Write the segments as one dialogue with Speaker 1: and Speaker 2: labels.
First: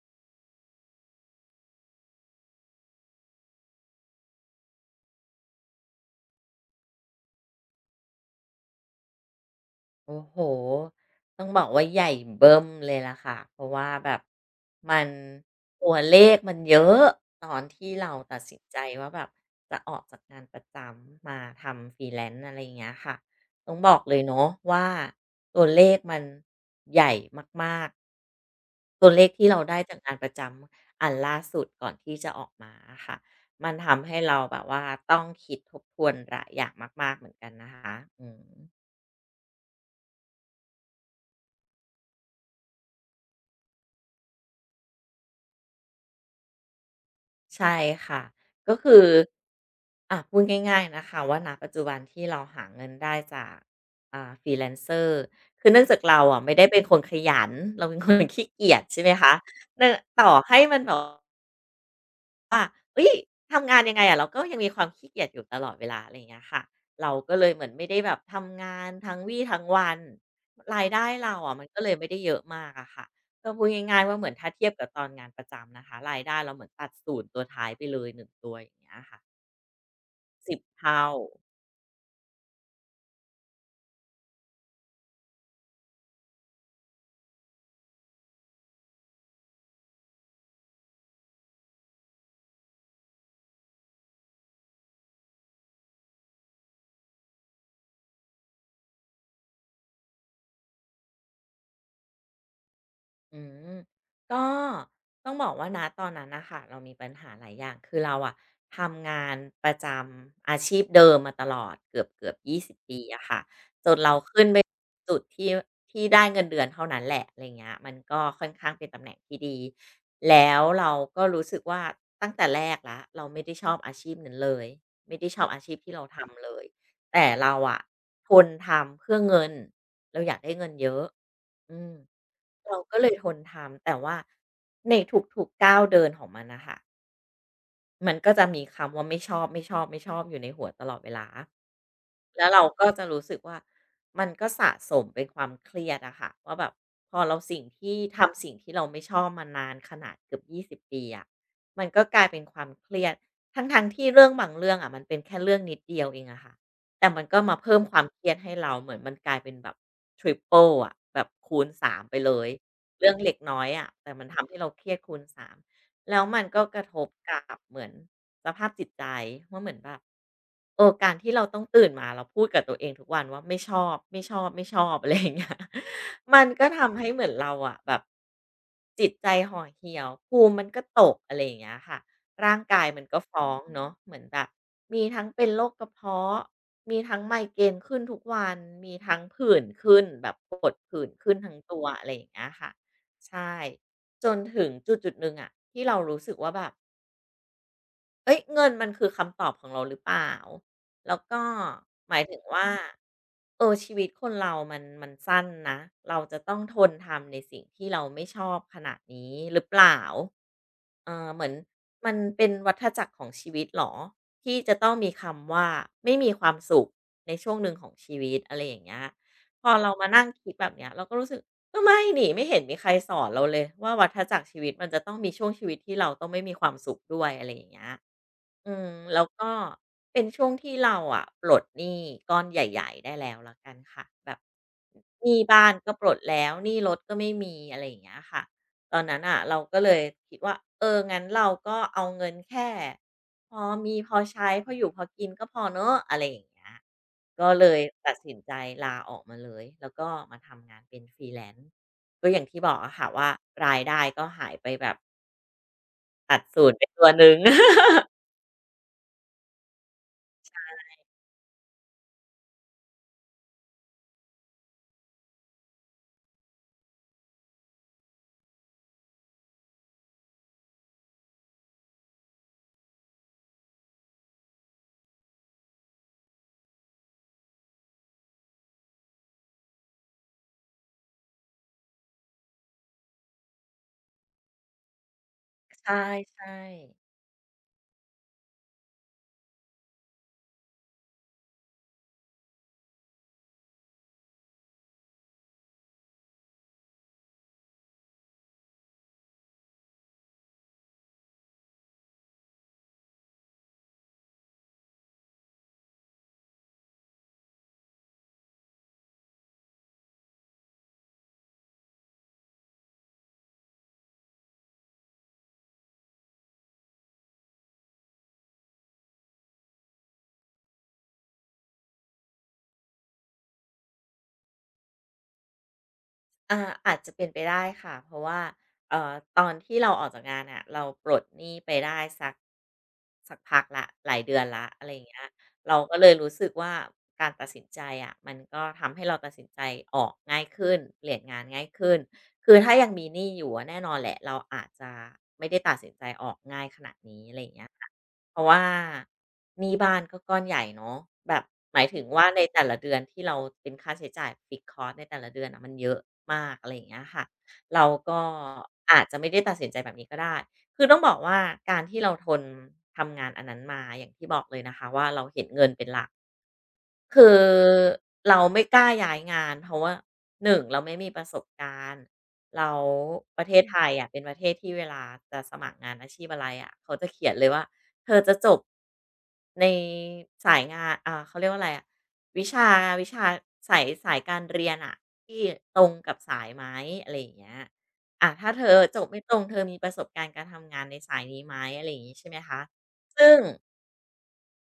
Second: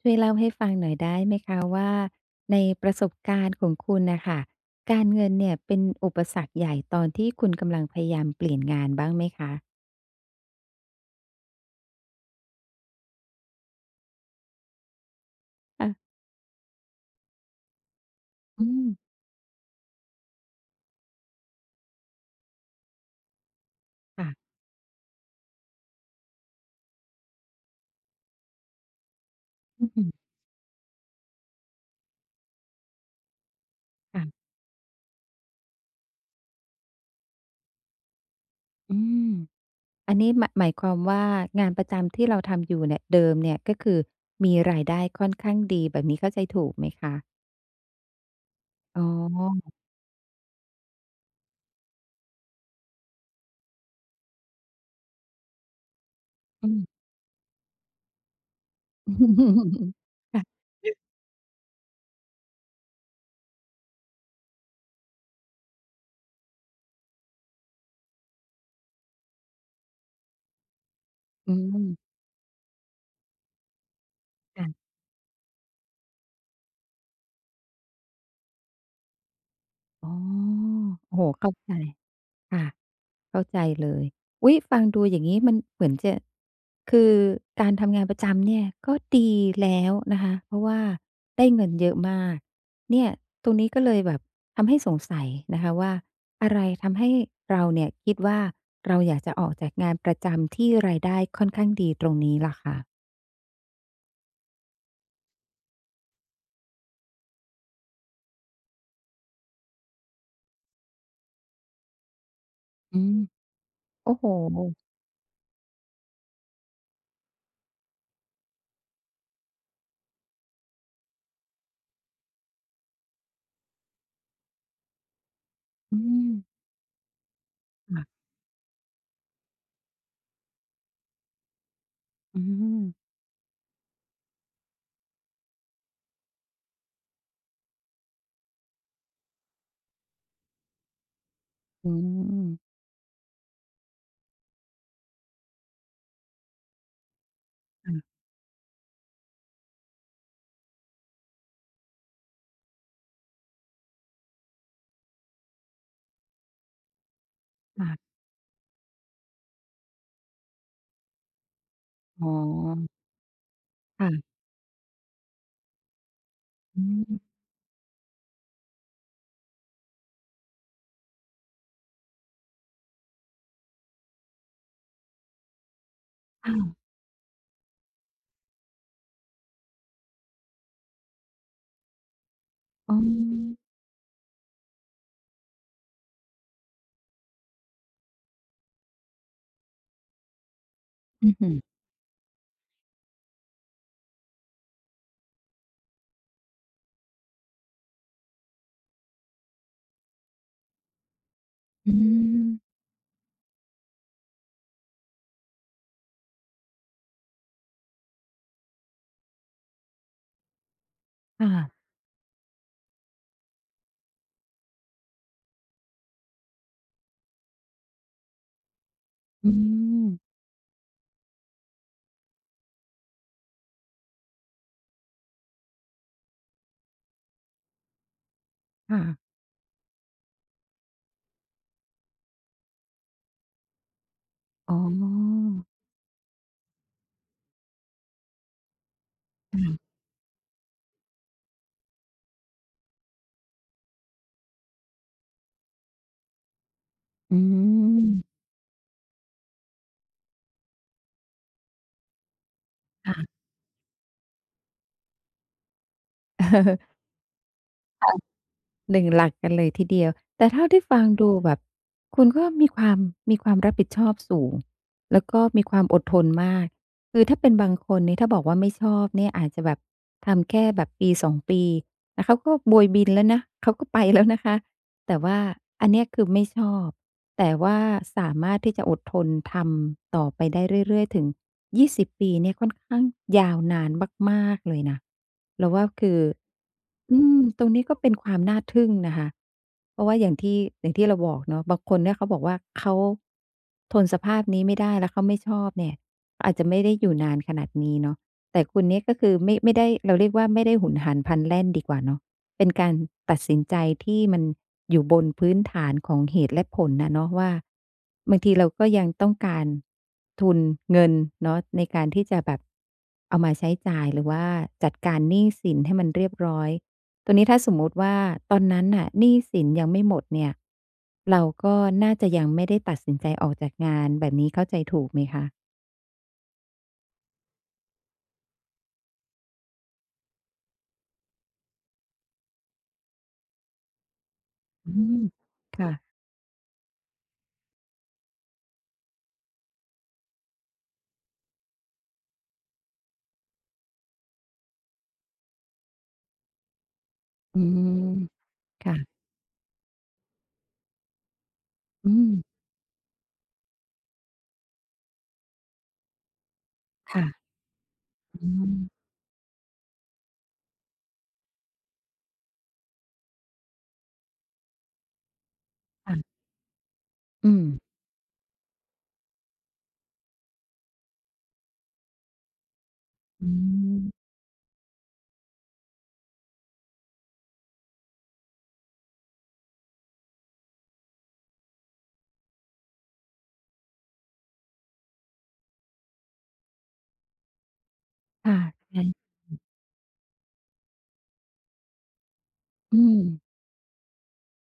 Speaker 1: ช่วยเล่าให้ฟังหน่อยได้ไหมคะว่าในประสบการณ์ของคุณนะค่ะการเงินเนี่ยเป็นอุปสรรคใหญ่ตอนที่คุณกำลังพยายามเปลี่ยนงานบ้างไหมคะ
Speaker 2: โอ้โฮต้องบอกว่าใหญ่เบิ้มเลยล่ะค่ะ เพราะว่าแบบมัน
Speaker 1: อะ
Speaker 2: ตัวเลขมันเยอะตอนที่เราตัดสิน
Speaker 1: อื
Speaker 2: ใจ
Speaker 1: ม
Speaker 2: ว่าแบบจะออกจากงานประจำมาทำฟรีแลนซ์อะไรอย่างเงี้ยค่ะ ต้องบอกเลย
Speaker 1: ค่ะ
Speaker 2: เนาะว่าตัวเลขมันใหญ่มากๆตัวเลขที่เราได้
Speaker 1: อือ
Speaker 2: จาก
Speaker 1: ฮึ
Speaker 2: งานประจำอันล่าสุดก่อนที่จะออกมาค่ะมันทำให้เรา
Speaker 1: ค่ะ
Speaker 2: แบบว่าต้องคิดทบทวนหลายอย่างมากๆเหมือนกันนะคะอืม
Speaker 1: อืมอันนี้หมายความว่างานประจำที่เราทำอยู่เนี่ยเดิมเนี่ยก็คือมีรายได้ค่อนข้างดีแบบนี้เข้าใจถูกไหมคะ
Speaker 2: ใช่ค่ะ ก็คื
Speaker 1: อ๋
Speaker 2: อ
Speaker 1: อ
Speaker 2: อ่ะพูดง่ายๆนะคะว่าณปัจจุบันที่เราหาเงินได้จากฟรีแลนเซอร์คือเนื่องจากเราอ่ะไม่ได้
Speaker 1: อื
Speaker 2: เป็น
Speaker 1: ม
Speaker 2: คนขยันเราเป็นคน ขี้เกียจใช่ไหมคะเนื่อ งต่อ
Speaker 1: ค่ะ
Speaker 2: ให้มันแบบ เฮ้ยทำงานยังไงอะเราก็ยังมีความขี้เกียจอยู่ตลอดเวลาอะไรอย่างเงี้ยค่ะเราก็เลยเหมือนไม่ได้แบบทำงานทั้งวี่ทั้งวันรายได้เรา
Speaker 1: อื
Speaker 2: อะมันก็
Speaker 1: ม
Speaker 2: เลยไม่ได้เยอะมากอะค่ะก็พูดง่ายๆว่าเหมือนถ้าเทียบกับ
Speaker 1: ค่ะ
Speaker 2: ตอนงานประจำนะคะรายได้เราเหมือนตัด0ตัวท้ายไปเลยหนึ่งตัวอย่างเงี้ยค่ะ
Speaker 1: อ๋อ
Speaker 2: สิบเท่า
Speaker 1: โอ้โฮเข้าใจค่ะ เข้าใจเลยอุ๊ยฟังดูอย่างนี้มันเหมือนจะคือการทำงานประจำเนี่ยก็ดีแล้วนะคะเพราะว่าได้เงินเยอะมาก เนี่ยตรงนี้ก็เลยแบบทำให้สงสัยนะคะว่าอะไรทำให้เราเนี่ยคิดว่าเราอยากจะออกจากงานประจำที่รายได้ค่อนข้างดีตรงนี้ล่ะคะ
Speaker 2: อืมก็ต้องบอกว่านะตอนนั้นนะค่ะเรามีปัญหาหลายอย่างคือเราอะทำงานประจำอาชีพเดิมมาตลอดเกือบยี่ส20
Speaker 1: อื
Speaker 2: ปี
Speaker 1: ม
Speaker 2: อะค่ะจนค
Speaker 1: โอ้
Speaker 2: เรา
Speaker 1: โฮ
Speaker 2: ขึ้นไปจุดที่ได้เงินเดือนเท่านั้นแหละอะไรเงี้ยมันก็ค่อนข้างเป็นตำแหน่งที่ดีแล้วเราก็รู้สึกว่าตั้งแต่แรกแล้วเราไม่ได้ชอบอาชีพนั้นเลยไม่ได้ชอบอาชีพที่
Speaker 1: อื
Speaker 2: เรา
Speaker 1: ม
Speaker 2: ทำเลยแต่เราอะ
Speaker 1: ค่ะ
Speaker 2: ทนทำเพื่อเงินเราอยากได้เงินเยอะ อืม
Speaker 1: อื
Speaker 2: เรา
Speaker 1: ม
Speaker 2: ก็เลยทนทำแต่ว่าในทุกๆก้าวเดินของมันน่ะค่ะ มันก็จะมีคำว่าไม่ชอบไม่ชอบบไม่ชอบอยู่ในหัวตลอดเวลา
Speaker 1: อื
Speaker 2: แล้วเรา
Speaker 1: ม
Speaker 2: ก็จะรู้สึกว่ามันก็สะสมเป็นความเครียดอะค่ะว่าแบบพอเราสิ่ง
Speaker 1: ค
Speaker 2: ที่ทำสิ่งที่เราไม่ชอบมานานขนาดเกือบ20ปีอะมันก็กลายเป็นความเครียดทั้งๆทที่เรื่องบางเรื่องอะมันเป็นแค่เรื่องนิดเดียวเองอะค่ะแต่มันก็มาเพิ่ม
Speaker 1: ่ะ
Speaker 2: ความ
Speaker 1: ๆ
Speaker 2: เครียดให้เราเหมือนมันกลายเป็นแบบทริปเปิลอะแบบคูณสามไป
Speaker 1: อ๋อ
Speaker 2: เลยเรื่องเล็กน้อยอะแต่มัน
Speaker 1: ค่ะ
Speaker 2: ทำให้เราเครียดคูณสาม แล้วมันก็ก
Speaker 1: อื
Speaker 2: ระทบ
Speaker 1: ม
Speaker 2: กับเหมือนสภาพจิตใจว่าเหมือนแบบ เออการที่เราต้องตื่นมาเราพูดกับตัวเองทุกวันว่าไม่ชอบไม่ชอบไม่ชอบ อะไรอย่างเงี้ยมัน
Speaker 1: อ้า
Speaker 2: ก็
Speaker 1: ว
Speaker 2: ทำให้เหมือนเราอะแบบจิตใจห่อเหี่ยวภูมิมันก็ตกอะไรอย่างเงี้ยค่ะร่างกาย
Speaker 1: อ๋
Speaker 2: มันก็ฟ้อง
Speaker 1: อ
Speaker 2: เนาะเหมือนแบบมีทั้งเป็นโรคกระเพาะมีทั้งไมเกรนขึ้นทุกวันมีทั้งผื่นขึ้นแบบกดผื่น
Speaker 1: อื
Speaker 2: ขึ้
Speaker 1: อ
Speaker 2: น
Speaker 1: ฮึ
Speaker 2: ทั้งตัวอะไรอย่างเงี้ยค่ะใช่จนถึงจุดๆหนึ่งอะที่เรารู้สึกว่าแบบ เอ้ยเงินมันคือคำตอบของเราหรือเปล่า แล้วก็
Speaker 1: อื
Speaker 2: หมายถึง
Speaker 1: ม
Speaker 2: ว่าเออชีวิตคนเรามันสั้นนะเราจะต้องทนทำในสิ่งที่เราไม่ชอบขนาดนี้หรือเปล่าเออเหมือน
Speaker 1: ค่ะ
Speaker 2: มันเป็นวัฏจักรของชีวิตเหรอที่จะต้องมีคำว่าไม่มีความสุขในช่วงหนึ่งของชีวิตอะไรอย่างเงี้ย
Speaker 1: อื
Speaker 2: พอเรามานั่ง
Speaker 1: ม
Speaker 2: คิดแบบเนี้ยเราก็รู้สึก ก็ไม่นี่ไม่เห็นมีใครสอนเราเลยว่าวัฏจักรชีวิตมันจะต้องมีช่วงชีวิตที่เราต้องไม่มีความสุขด้วยอะไรอย่างเงี้ยอืมแล้ว
Speaker 1: ค่ะ
Speaker 2: ก็เป็นช่วงที่เราอะปลดหนี้ก้อนใหญ่ๆได้แล้วละกันค่ะแบบ
Speaker 1: อ๋
Speaker 2: หนี้
Speaker 1: อ
Speaker 2: บ้านก็ปลดแล้วหนี้รถก็ไม่มีอะไรอย่างเงี้ยค่ะ ตอนนั้นอ่ะเราก็เล
Speaker 1: ค่ะ
Speaker 2: ยคิดว่าเอองั้นเราก็เอาเงินแค่พอมีพอใช้พออยู่พอกินก็พอเนอะอะไรอย่างเงี้ย
Speaker 1: อื
Speaker 2: ก็เลย
Speaker 1: ม
Speaker 2: ตัดสินใจลาออกมาเลยแล้วก็มาทำงานเป็น Freelance ก็อย่างที่บอกอะค่ะ
Speaker 1: ค่ะ
Speaker 2: ว่ารายได้ก็หายไปแบบตัด ศู0ไป
Speaker 1: เออ
Speaker 2: ตัวหนึ่ง
Speaker 1: ค่ะหนึ่งหลักกันเลยทีเดียว แต่เท่าที่ฟังดูแบบคุณก็มีความรับผิดชอบสูง แล้วก็มีความอดทนมาก คือถ้าเป็นบางคนนี่ถ้าบอกว่าไม่ชอบเนี่ยอาจจะแบบทำแค่แบบปีสองปีแล้วเขาก็โบยบินแล้วนะเขาก็ไปแล้วนะคะ แต่ว่าอันเนี้ยคือไม่ชอบ แต่ว่าสามารถที่จะอดทนทำต่อไปได้เรื่อยๆถึง 20 ปีเนี่ยค่อนข้างยาวนานมากๆเลยนะเราว่า
Speaker 2: ใช่
Speaker 1: คือ
Speaker 2: ๆ
Speaker 1: อืมตรงนี้ก็เป็นความน่าทึ่งนะคะเพราะว่าอย่างที่เราบอกเนาะบางคนเนี่ยเขาบอกว่าเขาทนสภาพนี้ไม่ได้แล้วเขาไม่ชอบเนี่ยอาจจะไม่ได้อยู่นานขนาดนี้เนาะแต่คุณเนี่ยก็คือไม่ได้เราเรียกว่าไม่ได้หุนหันพลันแล่นดีกว่าเนาะ เป็นการตัดสินใจที่มันอยู่บนพื้นฐานของเหตุและผลน่ะเนาะว่าบางทีเราก็ยังต้องการทุนเงินเนาะในการที่จะแบบเอามาใช้จ่ายหรือว่าจัดการหนี้สินให้มันเรียบร้อยตรงนี้ถ้าสมมุติว่าตอนนั้นน่ะหนี้สินยังไม่หมดเนี่ยเราก็น่าจะยังไม่ได้ตัดสินใจออกจากงานแบบนี้เข้าใจถูกไหมคะ
Speaker 2: อาอาจจะเป็นไปได้ค่ะ เพราะว่าเอ่อตอนที่เราออกจากงานน่ะเราปลดหนี้ไปได้สักพักแล้วหลายเดือนละอะไร
Speaker 1: อื
Speaker 2: อย่าง
Speaker 1: ม
Speaker 2: เงี้ยเราก็เล
Speaker 1: ค่ะ
Speaker 2: ยรู้สึกว่าการตัดสินใจอะมันก็ทำให้เราตัดสินใจออกง่ายขึ้นเปลี่ยนงานง่ายขึ้น คือถ้ายังมีหนี้อยู่อะแน่นอนแหละเราอาจจะไม่ได้ตัดสินใจออกง่ายขนาดนี้อะไรอย่าง
Speaker 1: อื
Speaker 2: เงี้ยค่ะ
Speaker 1: ม
Speaker 2: เพราะว่า
Speaker 1: ค่ะ
Speaker 2: หนี้บ้านก็ก้อนใหญ่เนาะแบบหมายถึง
Speaker 1: อื
Speaker 2: ว่า
Speaker 1: ม
Speaker 2: ในแต่ละเดือนที่เราเป็นค่าใช้จ่าย Fixed cost ในแต่ละเดือนน่ะมันเยอะมากอะไรอย่างเงี้ย
Speaker 1: ค่ะ
Speaker 2: ค่ะเราก็
Speaker 1: อื
Speaker 2: อาจ
Speaker 1: ม
Speaker 2: จะไม่ได้ตัดสินใจแบบนี้ก็ได้คือต้องบอกว่าการที่เราทนทำงานอันนั้นมาอย่างที่บอกเลยนะคะว่าเราเห็นเงินเป็นหลัก
Speaker 1: ค่ะ
Speaker 2: คือ
Speaker 1: อืม
Speaker 2: เราไม่กล้าย้ายงานเพราะว่า1เราไม่มีประสบการณ์เราประ
Speaker 1: อื
Speaker 2: เทศไทยอะเป็น
Speaker 1: ม
Speaker 2: ประเทศที่เวลาจะสมัครงานอาชีพอะไรอะเขาจะเขียนเลยว่าเธอจะจบในสายงานเขาเรียกว่าอะไรอะวิชาวิชาสายการเรียนอะที่ตรงกับสายไหมอะไรอย่างเงี้ยอะถ้า
Speaker 1: ค่ะ
Speaker 2: เธอจบไม่
Speaker 1: ใช่
Speaker 2: ตรงเธอมีประสบการณ์การทำงานในสายนี้ไหมอะไรอย่างงี้ใช่ไหมคะ
Speaker 1: อืม
Speaker 2: ซึ่ง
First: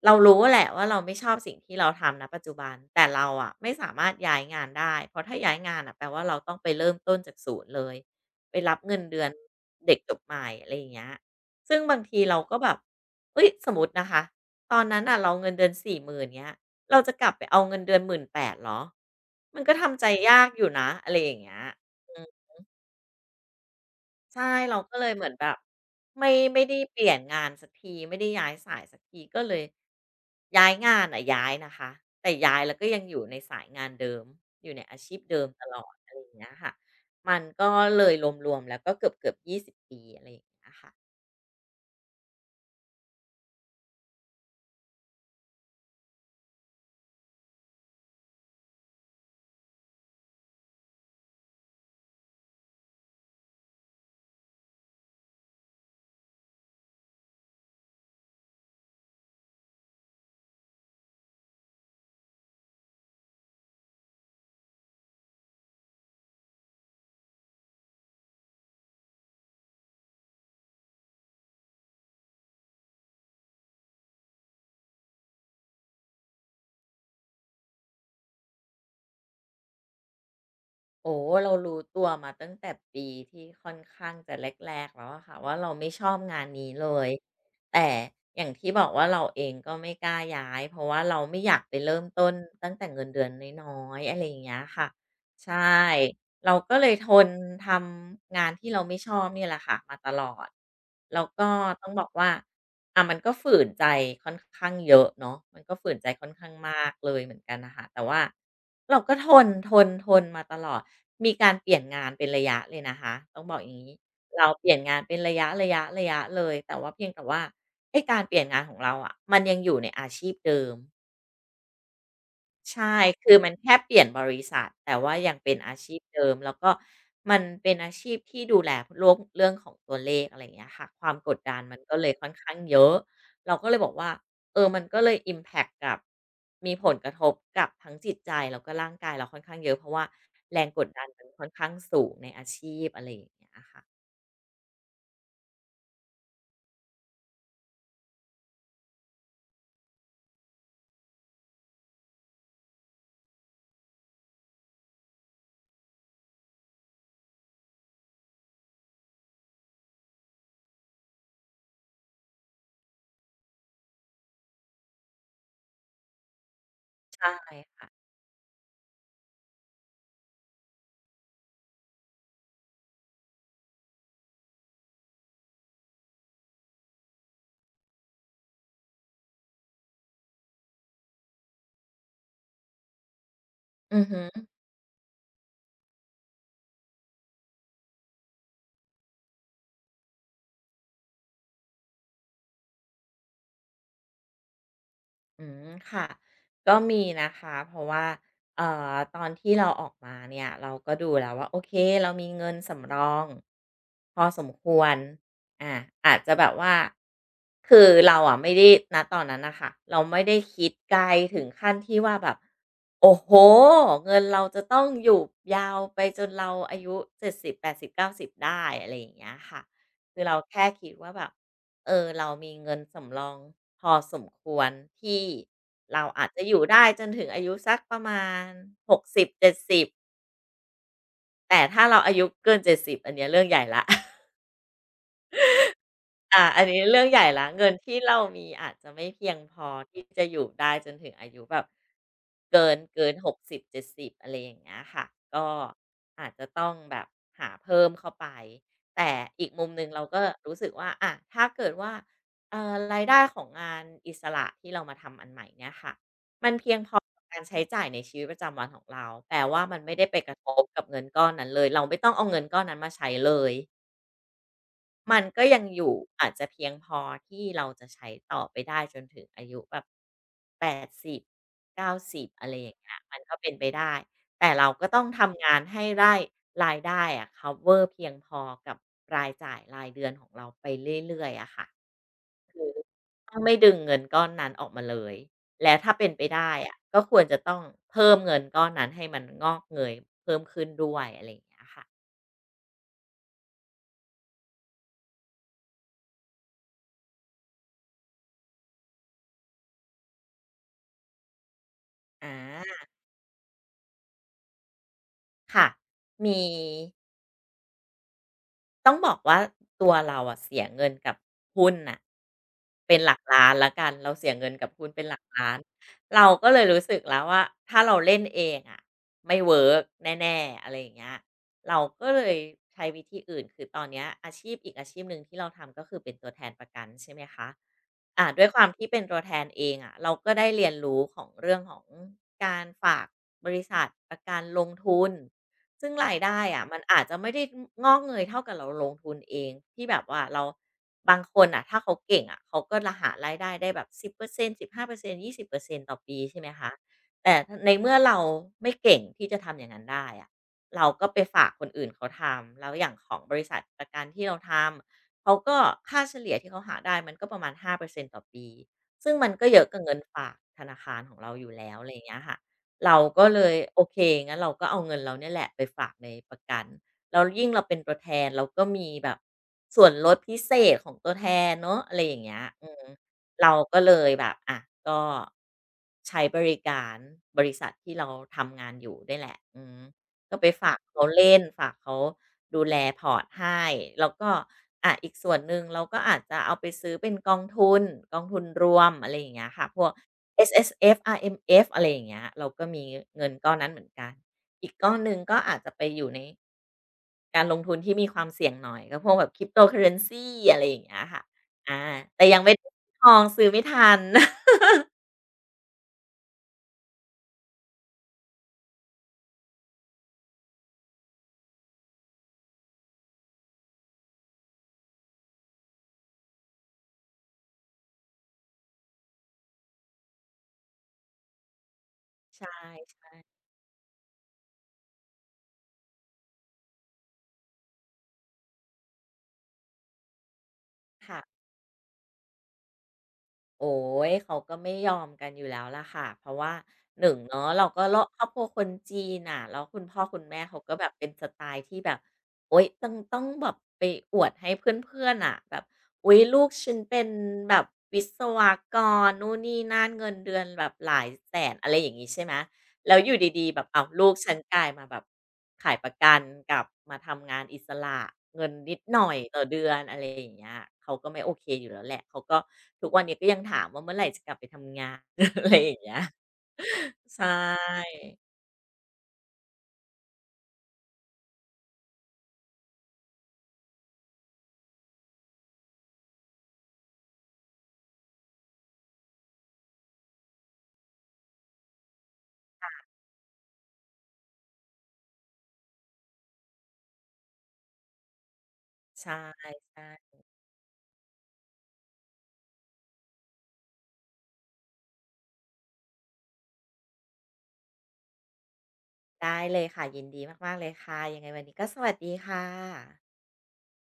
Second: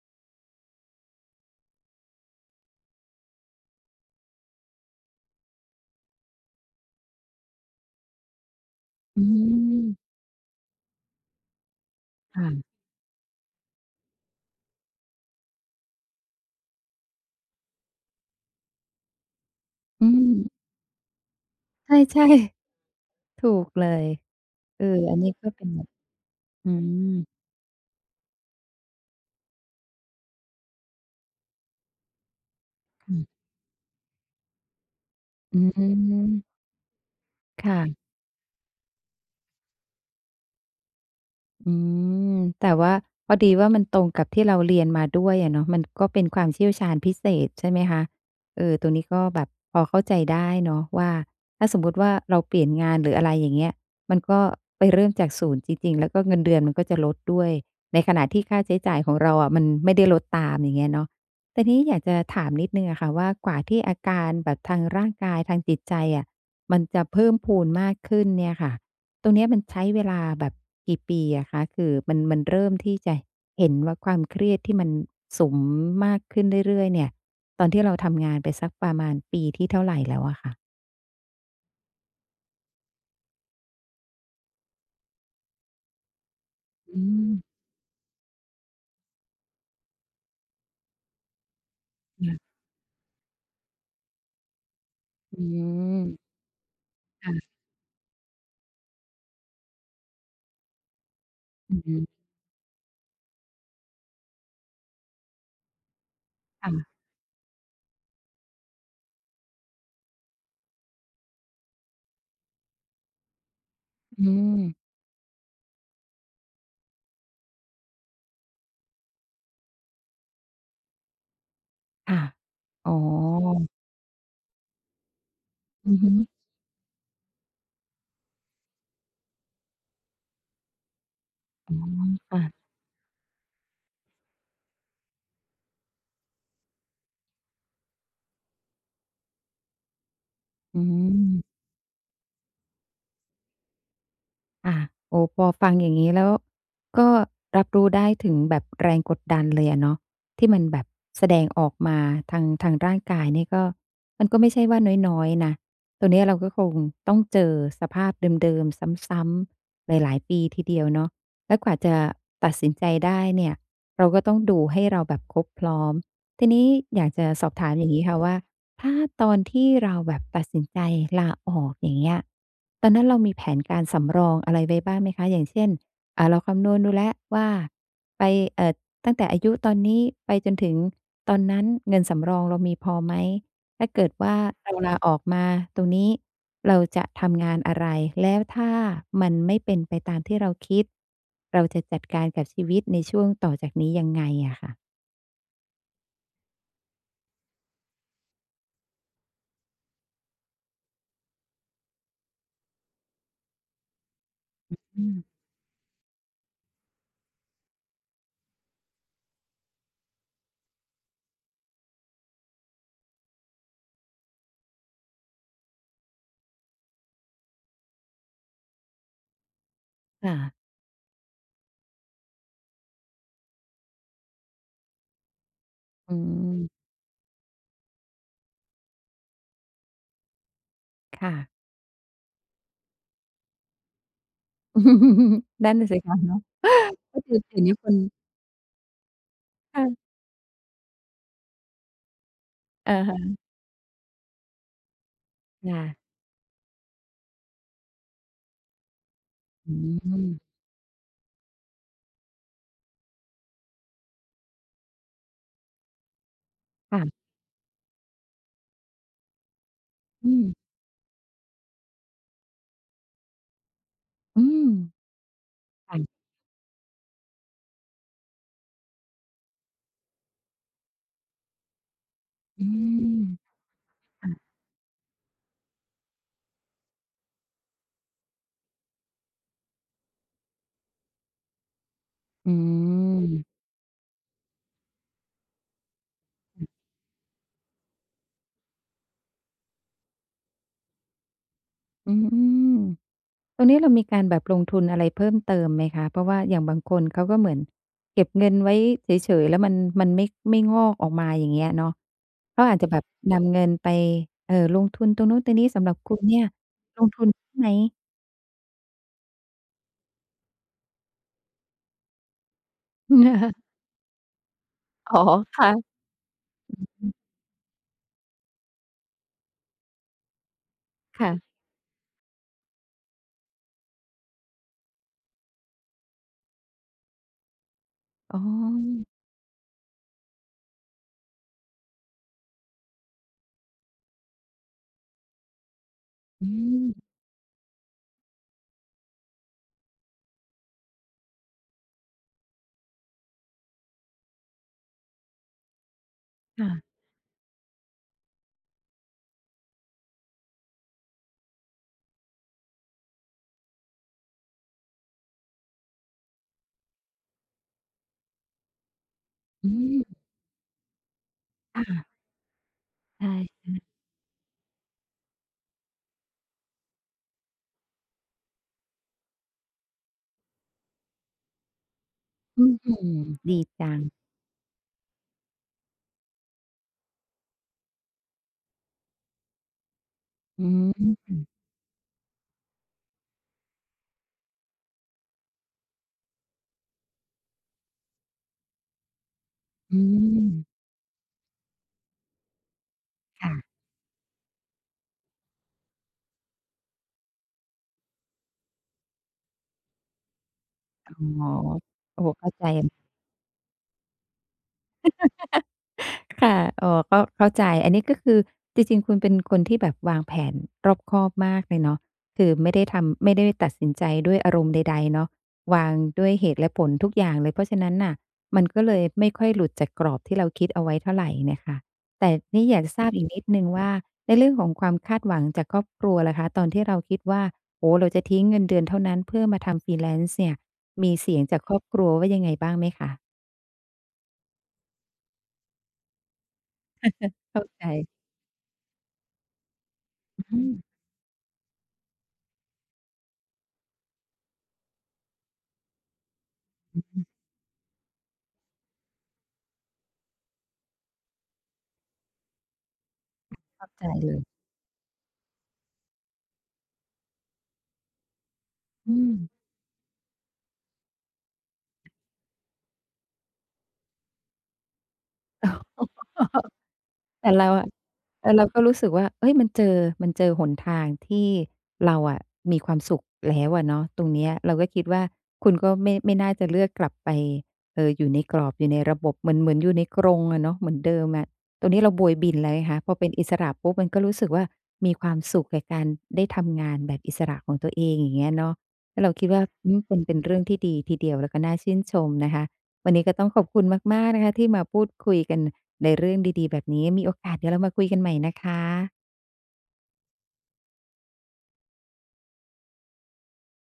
Speaker 2: เรารู้แหละว่าเราไม่ชอบสิ่งที่เราทำนะปัจจุบันแต่เราอะไม่สามารถย้ายงานได้เพราะถ้าย้ายงานอะแปลว่าเราต้องไปเริ่มต้นจากศูนย์เลยไปรับเงินเดื
Speaker 1: อื
Speaker 2: อนเด็ก
Speaker 1: ม
Speaker 2: จบใหม่อะไรอย่างเงี้ยซึ่งบางทีเราก็แบ
Speaker 1: ค่ะ
Speaker 2: บเฮ้ยสมมตินะคะตอนนั้นอ่ะเราเงินเดือน40,000เงี้ยเราจะกลับไปเอาเงินเดือน18,000เหรอมันก็ทำใจ
Speaker 1: อืม
Speaker 2: ยากอยู่นะอะไรอย่างเงี้ย
Speaker 1: ใช่ๆถูกเลย
Speaker 2: ใช่เรา
Speaker 1: เออ
Speaker 2: ก็เลย
Speaker 1: อัน
Speaker 2: เหมื
Speaker 1: นี้
Speaker 2: อนแบ
Speaker 1: ก็
Speaker 2: บ
Speaker 1: เป็นแบบ
Speaker 2: ไม่ไม่
Speaker 1: อื
Speaker 2: ได้เป
Speaker 1: ม
Speaker 2: ลี่ยนงานสักทีไม่ได้ย้ายสายสักทีก็เลยย้ายงานอะย้ายนะคะแต่ย้ายแล้วก็ยังอยู่ใน
Speaker 1: ค่ะ
Speaker 2: สายงานเดิมอยู่ในอาชีพเดิม
Speaker 1: อื
Speaker 2: ตลอดอะไรอ
Speaker 1: ม
Speaker 2: ย่างเงี้ยค่ะมันก็เล
Speaker 1: ค่ะ
Speaker 2: ยรวมๆแล้วก็เกือบ20ปีอะไรอย่างเงี้ยค่ะ
Speaker 1: อืมแต่ว่าพอดีว่ามันตรงกับที่เราเรียนมาด้วยอะเนาะมันก็เป็นความเชี่ยวชาญพิเศษใช่ไหมคะเออตรงนี้ก็แบบพอเข้าใจได้เนาะว่าถ้าสมมุติว่าเราเปลี่ยนงานหรืออะไรอย่างเงี้ยมันก็ไปเริ่มจากศูนย์จริงๆแล้วก็เงินเดือนมันก็จะลดด้วยในขณะที่ค่าใช้จ่ายของเราอะมันไม่ได้ลดตามอย่างเงี้ยเนาะแต่ทีนี้อยากจะถามนิดหนึ่งอะค่ะว่ากว่าที่อาการแบบทางร่างกายทางจิตใจอะมันจะเพิ่มพูนมากขึ้นเนี่ยค่ะ ตรงเนี้ยมันใช้เวลาแบบกี่ปีอะคะคือมันเริ่มที่จะเห็นว่าความเครียดที่มันสุมมากขึ้นเรื่อยๆเนี่ยตอนที่เราทำงานไปสักประมาณปีที่เท่าไรแล้วอะคะ
Speaker 2: โอ้เรารู้ตัวมาตั้งแต่ปีที่ค่อนข้างจะแรกๆแล้วอะค่ะว่าเราไม่ชอบงานนี้เล
Speaker 1: อื
Speaker 2: ย
Speaker 1: ม
Speaker 2: แต่อย่างที่บอกว่าเราเองก็ไม่กล้าย้ายเพราะว่าเราไม่อยากไปเริ่มต้น
Speaker 1: ค่ะ
Speaker 2: ตั้งแต่เงินเดือนน้อยๆอะไรอย่างเงี้ยค่ะ
Speaker 1: อื
Speaker 2: ใช่
Speaker 1: ม
Speaker 2: เราก็เลยทน
Speaker 1: ค่ะ
Speaker 2: ทำงานที่เราไม่ชอบเนี่ยแหละค่ะมาตลอดแล้วก็
Speaker 1: อือ
Speaker 2: ต้อง
Speaker 1: ฮึ
Speaker 2: บอกว่าอ่ะมันก็ฝืนใจค่อนข้างเยอะเนาะมันก็ฝืนใจค่อนข้างมาก
Speaker 1: ค่ะ
Speaker 2: เลยเหมือนกันนะคะแต่ว่าเราก็ทนมาตลอดมีการเปลี่ยนงานเป็นระยะเลยนะคะต้องบอกอย่างนี้
Speaker 1: อื
Speaker 2: เรา
Speaker 1: ม
Speaker 2: เปลี่ยนงานเป็นระยะเลยแต่ว่าเพียงแต่ว่าไอ้การเปลี่ยนงานของเราอะมันยังอยู่ในอาชีพเดิม
Speaker 1: ค่ะ
Speaker 2: ใช่
Speaker 1: อ๋
Speaker 2: คือมัน
Speaker 1: อ
Speaker 2: แค่เปลี่ยนบริษัทแต่ว่ายังเป็นอา
Speaker 1: อื
Speaker 2: ชี
Speaker 1: อ
Speaker 2: พ
Speaker 1: ฮึ
Speaker 2: เดิมแล้วก็มันเป็นอาชีพที่ดูแลโลกเรื่องของตัวเลขอะไรอย่างเงี้ยค่ะความกดดัน
Speaker 1: อ๋
Speaker 2: มั
Speaker 1: อ
Speaker 2: นก็เลยค่อนข้าง
Speaker 1: ค่ะ
Speaker 2: เยอะเราก็เลยบอกว่าเออมันก็เลยอิมแพกกับมีผลกระทบกับทั้งจิตใจแล้วก็ร่างกายเราค่อนข้างเยอะเพราะว่าแรง
Speaker 1: อื
Speaker 2: กดดันมันค่อน
Speaker 1: ม
Speaker 2: ข้างสูงในอาชีพอะไรอย่างเงี้ยอะค่ะ
Speaker 1: อะโอ้พอฟังอย่างนี้แล้วก็รับรู้ได้ถึงแบบแรงกดดันเลยอะเนาะที่มันแบบแสดงออกมาทางร่างกายนี่ก็มันก็ไม่ใช่ว่าน้อยๆนะตรงเนี้ยเราก็คงต้องเจอสภาพเดิมๆซ้ำๆหลายๆปีทีเดียวเนาะแล้วกว่าจะตัดสินใจได้เนี่ยเราก็ต้องดูให้เราแบบครบพร้อมทีนี้อยาก
Speaker 2: ใช
Speaker 1: จะสอบถามอ
Speaker 2: ่
Speaker 1: ย่างงี้ค่ะว่า ถ้าตอนที่เราแบบตัดสินใจลาออกอย่างเงี้ยตอนนั้นเรามีแผนการสำรองอะไรไว้บ้างไหมคะ อย่างเช่นอ่าเราคำนวณดูแล้วว่าไปเอ่อตั้งแต่อายุตอนนี้ไปจนถึงตอนนั้นเงินสำรองเรามีพอไหม ถ้า
Speaker 2: อือ
Speaker 1: เกิด
Speaker 2: ฮึ
Speaker 1: ว่าเราลาออกมาตรงนี้เราจะทำงานอะไร แล้วถ้ามันไม่เป็นไปตามที่เราคิดเราจะจัดการกับชีวิตในช่วงต่อจากนี้ยังไงอะค่ะ
Speaker 2: อืมค่ะก็มีนะคะเพราะว่าตอนที่เราออกมาเนี่ยเราก็ดูแล้วว่าโอเคเรามีเงินสำรองพอสมควร
Speaker 1: อืม
Speaker 2: อ่าอาจจะแบบว่าคือเราอ่ะไม่ได้นณตอนนั้นนะคะเราไม่ได้คิดไกลถึงขั้นที่ว่าแบบโอ้โหเงินเราจะต้องอยู่ยาวไปจนเราอายุ70 80 90ส90ได้อะไรอย่างเงี้ยค่ะคือเราแค่
Speaker 1: ค่ะ
Speaker 2: คิดว่าแบบ เออเรามีเงินสำรองพอสมควรที่เรา
Speaker 1: อื
Speaker 2: อาจจะอยู่ได้
Speaker 1: ม
Speaker 2: จนถึงอายุสักประมาณ60-70
Speaker 1: ค่ะ
Speaker 2: แต่ถ้าเราอายุเกิน70อันเนี้ยเรื่องใหญ่แล้ว
Speaker 1: นั่นน่ะสิคะเนาะ
Speaker 2: อาอันนี้เรื่องให
Speaker 1: ก็
Speaker 2: ญ่
Speaker 1: คือ
Speaker 2: แล้ว
Speaker 1: เดี๋ยว
Speaker 2: เงิ
Speaker 1: นี้
Speaker 2: น
Speaker 1: คน
Speaker 2: ที่เรามีอาจจะไม่เพียงพอที่
Speaker 1: ค่ะ
Speaker 2: จะอยู่ได้จนถึงอายุแบบเกิน
Speaker 1: อะ
Speaker 2: เกิน
Speaker 1: ฮะ
Speaker 2: 60-70อะไรอย่างเงี้ยค่ะก็
Speaker 1: ค่ะ
Speaker 2: อาจจะต้องแบบหาเพิ่มเข้าไปแต่อีกมุม
Speaker 1: อื
Speaker 2: หนึ่งเราก็
Speaker 1: ม
Speaker 2: รู้สึกว่าอะถ้าเกิดว่ารายได้ของงานอิสระที่เรามาทำอันใหม่เนี่ยค่ะมันเพียงพอกับ
Speaker 1: ค่ะ
Speaker 2: การใช้จ่ายในชีวิตประจำวันของเราแปลว่ามันไม่ได้ไปก
Speaker 1: อื
Speaker 2: ระ
Speaker 1: ม
Speaker 2: ทบกับเงินก้อนนั้นเลยเราไม่ต้องเอาเงินก้อนนั้นมาใช้เลย
Speaker 1: อืม
Speaker 2: มันก็ยังอยู่
Speaker 1: ค่ะ
Speaker 2: อาจจะเพียงพอที่เราจะใช้ต่อไปได้จนถึงอายุแบบแปดสิบ90อะไร
Speaker 1: อื
Speaker 2: อย่างเงี้ยมัน
Speaker 1: ม
Speaker 2: ก็เป็นไปได้แต่
Speaker 1: ค่ะ
Speaker 2: เราก็ต้องทำงานให้ได้รายได้อะ cover เพียงพอกับรายจ่ายรายเดือนของเราไปเรื่อยๆอะค่ะ
Speaker 1: อื
Speaker 2: ต้องไม่
Speaker 1: ม
Speaker 2: ดึงเงินก้อนนั้นออกมาเลยและถ้าเป็นไปได้อะก็ควรจะต้องเพิ่มเงินก้อนนั้นให้มันงอกเงยเพิ่มขึ้นด้วยอะไรอย่างเงี้ยค่ะ
Speaker 1: อืมๆตรงนี้เรามีการแบบลงทุนอะไรเพิ่มเติมไหมคะเพราะว่าอย่างบางคนเขาก็เหมือนเก็บเงินไว้เฉยๆแล้วมันมันไม่งอกออกมาอย่างเงี้ยเนาะ
Speaker 2: อ
Speaker 1: เขาอาจ
Speaker 2: า
Speaker 1: จะแบบนำเงินไปลงทุนตรงนู้นตรงนี้
Speaker 2: ค่ะ
Speaker 1: สำหรับคุณเนี่
Speaker 2: มี
Speaker 1: ยลงทุนใช่ไหม
Speaker 2: ต้องบอกว่าตัวเราอะเสียเงินกับหุ้นน่ะเป็นหลักล้านแล้วกันเราเสียเงินกับหุ้นเป็นห
Speaker 1: อ๋อ
Speaker 2: ลักล้าน
Speaker 1: ค่ะ
Speaker 2: เราก็เลยรู้สึกแล้วว่าถ้าเราเล่นเองอะไม่เวิร์กแน่ๆอะไรอย่างเงี้ย
Speaker 1: ค่ะ
Speaker 2: เราก็เลยใช้วิธีอื่นคือตอนเนี้ยอาชีพอีกอาชีพหนึ่งที่เราทำก็คือเป็นตัวแทนประกันใช่ไหมคะ อ่า
Speaker 1: อ๋
Speaker 2: ด้วยความที่เป็น
Speaker 1: อ
Speaker 2: ตัวแทนเองอะะเราก็ได้เรียนรู้ของเรื่องของการฝากบริษัทประการลงทุนซึ่งรายได้
Speaker 1: อื
Speaker 2: อะะมั
Speaker 1: ม
Speaker 2: นอาจจะไม่ได้งอกเงยเท่ากับเราลงทุนเองที่แบบว่าเราบางคนอ่ะถ้าเขาเก่งอ่ะเขาก็จะหารายได้ได้แบบสิบเปอร์เซ็น15%20%ต่อปีใช่ไหมคะ
Speaker 1: ค่ะ
Speaker 2: แต่ในเมื่อเราไม่เก่งที่จะทำอย่างนั้นได้อะเราก็ไปฝากคนอื่นเขาทำแล้วอย่างของบริษัทประกันที่เราทำ เขาก็ค่าเฉลี่ยที่เขาหาได้มันก็ประมาณ5%ตต่อปีซึ่งมันก็เยอะ
Speaker 1: อื
Speaker 2: กว่าเงิน
Speaker 1: ม
Speaker 2: ฝากธนาคารของเราอยู่แล้วอะไรอย่างเงี้
Speaker 1: ค่ะ
Speaker 2: ยค่ะเรา
Speaker 1: ใ
Speaker 2: ก็เลย
Speaker 1: ช่
Speaker 2: โอเคงั้นเราก็เอาเงินเราเนี่ยแหละไปฝากในประกันแล้วยิ่งเราเป็นตัวแทนเราก็มีแบบส่วนลดพิเศษของตัวแทนเนาะอะไรอย่างเงี้ยอื
Speaker 1: อื้อ
Speaker 2: ม
Speaker 1: ฮือ
Speaker 2: เรา
Speaker 1: ดี
Speaker 2: ก็เล
Speaker 1: จัง
Speaker 2: ยแบบอะก็ใช้บริการบริษัทที่เราทำงานอยู่ด้วยแหละอืม ก็ไป
Speaker 1: อื
Speaker 2: ฝากเขาเล่
Speaker 1: ม
Speaker 2: นฝากเขาดูแลพอร์ตให้แล้วก็อ่าอีกส่วนหนึ่งเราก็อาจจะเอาไปซื้อเป็นกองทุนกองทุนรวมอะไรอย่างเงี้ยค่ะพวก
Speaker 1: อืม
Speaker 2: SSF RMF อะไรอย่างเงี้ยเราก็มีเงินก้
Speaker 1: ค่ะ
Speaker 2: อนนั้นเหมือนกันอีกก้อนหนึ่งก็อาจจะไปอยู่ในการลงทุนที่มีความเสี่ยงหน่อยก็พวกแบบ Cryptocurrency อะไรอย่างเงี้ยค่ะ
Speaker 1: อ๋อ
Speaker 2: อา
Speaker 1: โอ้
Speaker 2: แต่
Speaker 1: โฮ
Speaker 2: ยัง
Speaker 1: เข้า
Speaker 2: ไม่
Speaker 1: ใจ
Speaker 2: ทองซื้อไม่ทัน
Speaker 1: ค่ะอ๋อก็เข้าใจ อันนี้ก็คือจริงๆ คุณเป็นคนที่แบบวางแผนรอบคอบมากเลยเนาะคือไม่ได้ทำไม่ได้ตัดสินใจด้วยอารมณ์ใดๆ เนาะวางด้วยเหตุและผลทุกอย่างเลย เพราะฉะนั้นน่ะมันก็เลยไม่ค่อยหลุดจากกรอบที่เราคิดเอาไว้เท่าไรเนี่ยค่ะแต่
Speaker 2: ใช่
Speaker 1: นี่อยากจะทราบอีกนิดหนึ่งว่าในเรื่องของความคาดหวังจากครอบครัวล่ะคะตอนที่เราคิดว่าโอ้โฮเราจะทิ้งเงินเดือนเท่านั้นเพื่อมาทำ freelance เนี่ยมีเสี
Speaker 2: ค่ะ
Speaker 1: ยงจากครอบครัวว่ายังไงบ้างไหมคะ
Speaker 2: โอ้ยเขาก็ไม่ยอมกันอยู่แล้วล่ะค่ะเพราะว่าหนึงเนาะ
Speaker 1: เข้า
Speaker 2: เราก็เลาะค
Speaker 1: ใจ
Speaker 2: รอบครัวคนจีนน่ะแล้วคุณพ่อคุณแม่เขา
Speaker 1: อืม
Speaker 2: ก็แบบเป็นสไตล์ที่แบบโอ๊ยต้องแบบไปอวดให้เพื่อนๆน่ะแบบอุ๊ยลูกฉันเป็นแบบวิศวกรนู่นนี่นั่นเงินเดือนแบบหลายแสนอะไรอย่างงี้ใช่ไหม แล้วอยู่ดีๆแบบเอาว
Speaker 1: เข้าใจ
Speaker 2: ลูก
Speaker 1: เล
Speaker 2: ฉัน
Speaker 1: ย
Speaker 2: กลายมาแบบขายประกันกับมาทำงานอิสระเงินนิดหน่อ
Speaker 1: อื
Speaker 2: ย
Speaker 1: ม
Speaker 2: ต่อเดือนอะไรอย่างเงี้ยเขาก็ไม่โอเคอยู่แล้วแหละเขาก็ทุกวันนี้ก็ยังถามว่าเมื่อไหร่จะกลับไปทำงาน อะไรอย่างเงี้ย ใช
Speaker 1: แต่เราอะ
Speaker 2: ่
Speaker 1: เออเราก็รู้สึกว่าเฮ้ยมันเจอมันเจอหนทางที่เราอะมีความสุขแล้วอะเนาะตรงเนี้ยเราก็คิดว่าคุณก็ไม่น่าจะเลือกกลับไปอยู่ในกรอบอยู่ในระบบเหมือนอยู่ในกรงอะเนาะเหมือนเดิมอะตรงนี้เราโบยบินแล้วไงคะพอเป็นอิสระปุ๊บมันก็รู้สึกว่ามีความสุขกับการได้ทำงานแบบอิสระของตัวเองอย่างเงี้ยเนาะ
Speaker 2: ใช่
Speaker 1: แล้วเราคิดว่าอืมเป็
Speaker 2: ใช่
Speaker 1: นเป็นเรื่องที่ดีทีเดียวแล้วก็น่าชื่นชมนะคะวันนี้ก็ต้องขอบคุณมากๆนะคะที่มาพูดคุยกัน ในเรื่องดีๆแบบนี้มีโอกาสเดี๋ยวเรามาคุยกันใหม่นะคะ
Speaker 2: ได้เลยค่ะยินดีมากๆเลยค่ะยังไงวันนี้ก็สวัสดีค่ะ